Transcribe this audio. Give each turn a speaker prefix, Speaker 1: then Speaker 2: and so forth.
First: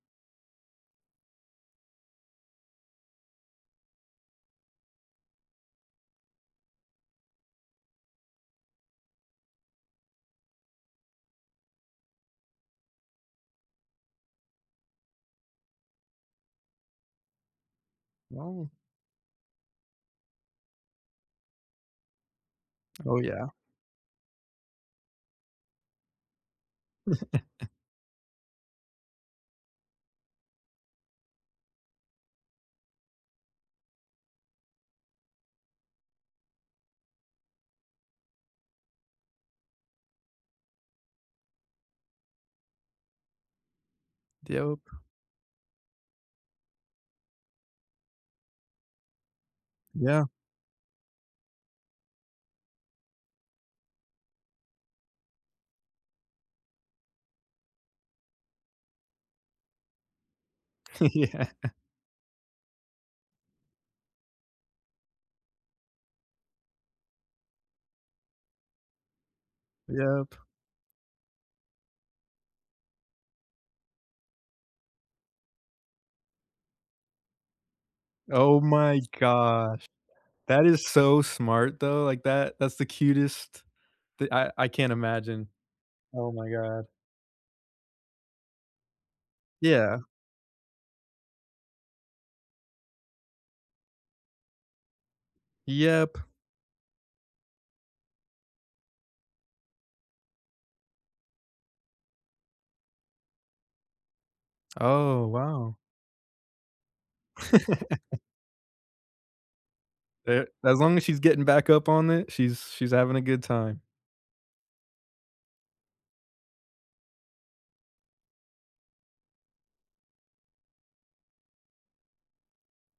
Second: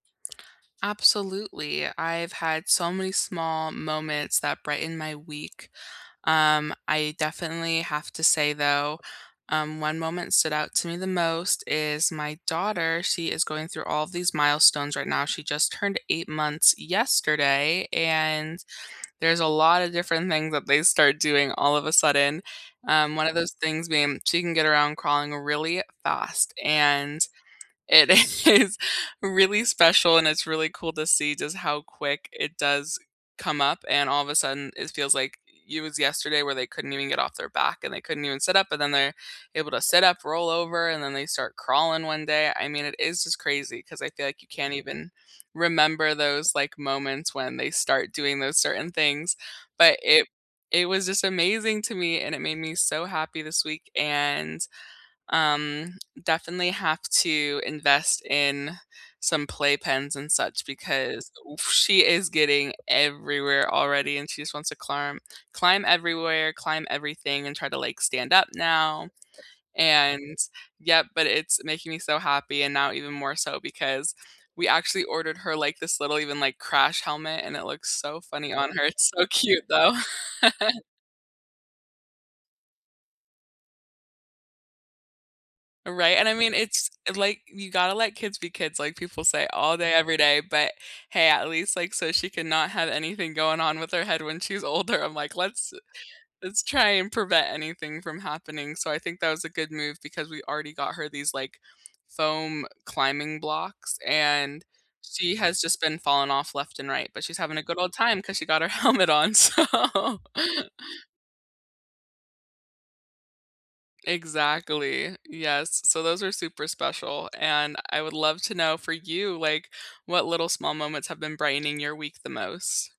Speaker 1: Absolutely, I've had so many small moments that brighten my week. Um, I definitely have to say, though, um, one moment stood out to me the most is my daughter, she is going through all of these milestones right now, she just turned 8 months yesterday, and
Speaker 2: No.
Speaker 1: there's a lotta different things that they start doing all of a sudden. Um,
Speaker 2: Oh,
Speaker 1: one of
Speaker 2: yeah.
Speaker 1: those things being she can get around crawling really fast, and it is really special, and it's really cool to see just how quick it does come up, and all of a sudden, it feels like it was yesterday where they couldn't even get off their back and they couldn't even sit up, but then they're able to sit up, roll over, and then they start crawling one day, I mean, it is just crazy ‘cause I feel like you
Speaker 2: d
Speaker 1: can't
Speaker 2: ope.
Speaker 1: even remember those, like, moments when they start doing those certain things. But
Speaker 2: Yeah.
Speaker 1: it it was just amazing to me, and it made me so happy this week, and, um, definitely have to invest in some playpens and such because,
Speaker 2: Yeah.
Speaker 1: oof, she is getting everywhere already and she just wants to climb climb everywhere, climb everything, and try to, like, stand up now,
Speaker 2: Yep.
Speaker 1: and yep, but it's making me so happy and now even more so because we actually ordered her like this little even, like, crash helmet and it looks so funny
Speaker 2: Oh
Speaker 1: on her,
Speaker 2: my
Speaker 1: it's so cute
Speaker 2: gosh.
Speaker 1: though.
Speaker 2: That is so smart, though, like, that that's the cutest the I I can't imagine.
Speaker 1: Right, and
Speaker 2: Oh
Speaker 1: I
Speaker 2: my
Speaker 1: mean,
Speaker 2: god.
Speaker 1: it's, like, you gotta let kids be kids, like people say all day,
Speaker 2: Yeah.
Speaker 1: every day, but hey, at least, like, so she can not have anything going on with her head when she's older, I'm like, "Let's
Speaker 2: Yep.
Speaker 1: let's try and prevent anything from happening." So, I think that was a good move because we already got her these, like, foam climbing blocks and
Speaker 2: Oh,
Speaker 1: she has
Speaker 2: wow.
Speaker 1: just been falling off left and right, but she's having a good old time ‘cause she got her helmet on, so
Speaker 2: Eh as long as she's getting back up on it, she's she's having a good time.
Speaker 1: Exactly, yes, so those are super special, and I would love to know for you, like, what little small moments have been brightening your week the most?